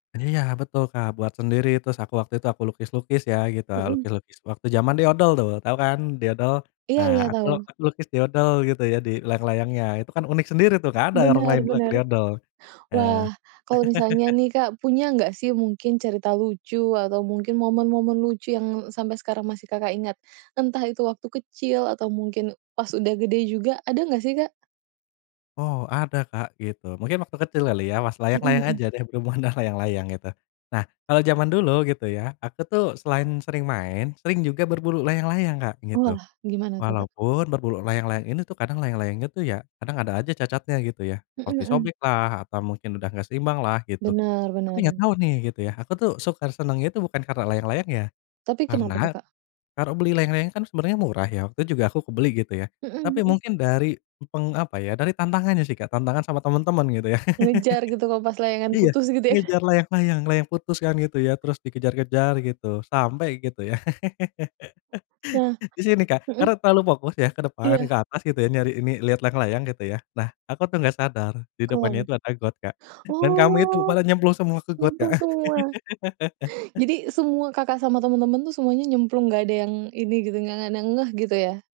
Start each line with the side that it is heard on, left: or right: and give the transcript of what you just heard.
left: Iya, betul, Kak, buat sendiri. Terus aku waktu itu aku lukis-lukis ya, gitu.
right: Mhm.
left: Lukis-lukis waktu zaman doodle, tuh. Tahu kan doodle?
right: Iya
left: Nah,
right: iya,
left: aku
right: tahu.
left: lukis doodle gitu ya di layang-layangnya. Itu kan unik sendiri tuh, nggak ada orang
right: Benar,
left: lain lagi
right: benar.
left: doodle. Nah
right: Wah, kalau misalnya nih, Kak, punya nggak sih mungkin cerita lucu atau mungkin momen-momen lucu yang sampai sekarang masih Kakak ingat? Entah itu waktu kecil atau mungkin pas udah gede juga, ada nggak sih, Kak?
left: Oh, ada, Kak, gitu. Mungkin waktu kecil kali ya, pas
right: Mhm
left: layang-layang
right: mhm.
left: aja deh, berhubungan dengan layang-layang, gitu. Nah, kalau zaman dulu, gitu ya, aku tuh selain sering main, sering juga berburu layang-layang, Kak, gitu.
right: Wah, gimana tuh, Kak?
left: Walaupun berburu layang-layang ini tuh kadang layang-layangnya tuh ya, kadang ada aja cacatnya, gitu ya,
right: Mhm
left: seperti
right: mhm.
left: sobek lah, atau mungkin udah enggak seimbang lah, gitu.
right: Bener,
left: Tapi nggak
right: bener.
left: tahu nih, gitu ya, aku tuh suka senengnya tuh bukan karena layang-layangnya.
right: Tapi kenapa
left: Karena
right: tuh, Kak?
left: kalau beli layang-layang kan sebenarnya murah ya, waktu itu juga aku kebeli, gitu ya.
right: Mhm
left: Tapi
right: mhm.
left: mungkin dari peng apa ya, dari tantangannya sih kayak tantangan sama teman-teman, gitu ya.
right: Ngejar gitu kalo pas layangan
left: Iya,
right: putus, gitu, ya?
left: ngejar layang-layang, layang putus kan, gitu ya, terus dikejar-kejar gitu sampai gitu, ya.
right: Nah,
left: Di sini, Kak, karena
right: mhm.
left: terlalu fokus ya, ke depan,
right: Iya.
left: ke atas, gitu ya, nyari ini lihat layang-layang, gitu ya. Nah, aku tuh nggak sadar di
right: Kenapa?
left: depannya itu ada got, Kak. Dan kami itu
right: Oh,
left: pada nyemplung semua ke got, Kak.
right: nyemplung semua? Jadi semua Kakak sama temen-temen tuh semuanya nyemplung, nggak ada yang ini gitu, nggak ada yang ngeh, gitu ya?